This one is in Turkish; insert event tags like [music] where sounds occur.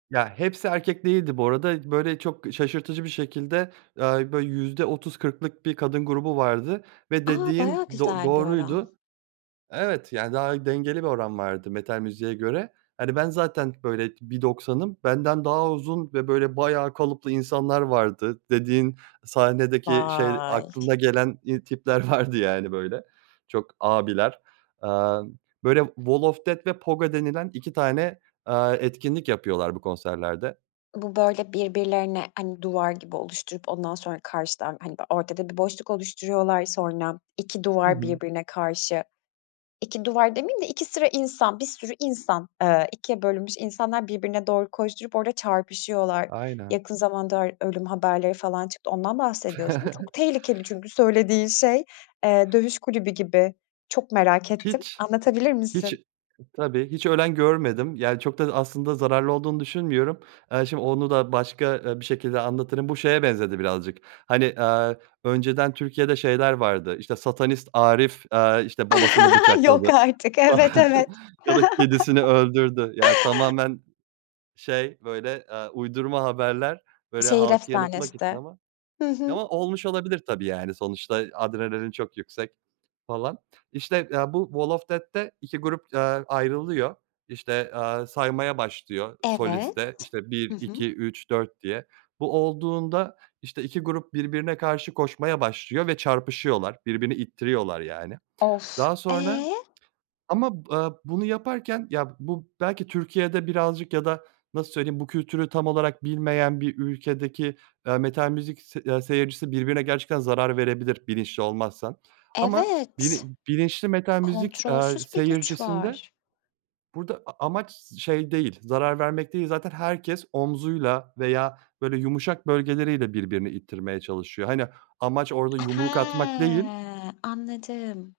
Ya hepsi erkek değildi bu arada, böyle çok şaşırtıcı bir şekilde, ııı, böyle %30-40´lık bir kadın grubu vardı ve A, dediğin bayağı do güzel bir oran. doğruydu. Evet, yani daha dengeli bir oran vardı metal müziğe göre. Hani ben zaten böyle 1.90´ım. Benden daha uzun ve böyle bayağı kalıplı insanlar vardı, dediğin sahnedeki, şey, Vay! aklına gelen i tipler vardı yani böyle. Çok abiler. Eee, böyle wall of death ve pogo denilen 2 tane, eee, etkinlik yapıyorlar bu konserlerde. Bu, böyle birbirlerine, hani duvar gibi oluşturup, ondan sonra karşıdan, hani böyle, ortada bir boşluk oluşturuyorlar, sonra, 2 Hı duvar hı. birbirine karşı, 2 duvar demeyeyim de, 2 sıra insan, bir sürü insan, eee, ikiye bölünmüş insanlar birbirine doğru koşturup orada çarpışıyorlar. Aynen. Yakın zamanda ö ölüm haberleri falan çıktı, ondan bahsediyorsun değil mi? Çok [chuckles] tehlikeli çünkü söylediğin şey. Eee, dövüş kulübü gibi. Çok merak ettim. Hiç, Anlatabilir hiç misin? tabii hiç ölen görmedim, yani çok da aslında zararlı olduğunu düşünmüyorum. Eee, şimdi onu da başka, eee, bir şekilde anlatırım. Bu şeye benzedi birazcık. Hani, eee, önceden Türkiye'de şeyler vardı, işte, satanist Arif, eee, işte, babasını [chuckles] Yok bıçakladı artık, falan evet evet. ya da kedisini öldürdü. Ya, [chuckles] tamamen, şey böyle, eee, uydurma haberler, böyle Şehir halkı yanıltmak için efsanesi. ama Hı hı. ama olmuş olabilir tabii, yani sonuçta adrenalin çok yüksek falan. İşte, eee, bu wall of death'te 2 grup, eee, ayrılıyor, işte, aaa, saymaya başlıyor solist Evet. de. İşte, Hı bir hı. iki üç dört diye. Bu olduğunda, işte 2 grup birbirine karşı koşmaya başlıyor ve çarpışıyorlar, birbirini ittiriyorlar yani. Of! Daha sonra E? ama, ııı, bunu yaparken ya bu belki Türkiye'de birazcık ya da nasıl söyleyeyim, bu kültürü tam olarak bilmeyen bir ülkedeki, eee, metal müzik s aaa seyircisi birbirine gerçekten zarar verebilir bilinçli olmazsa ama Evet, bilin bilinçli metal müzik, eee, kontrolsüz bir güç seyircisinde, var. burada a amaç şey değil, zarar vermek değil, zaten herkes omzuyla veya böyle yumuşak bölgeleriyle birbirini ittirmeye çalışıyor. Hani, amaç orada yumruk atmak değil. Hıı. Anladım.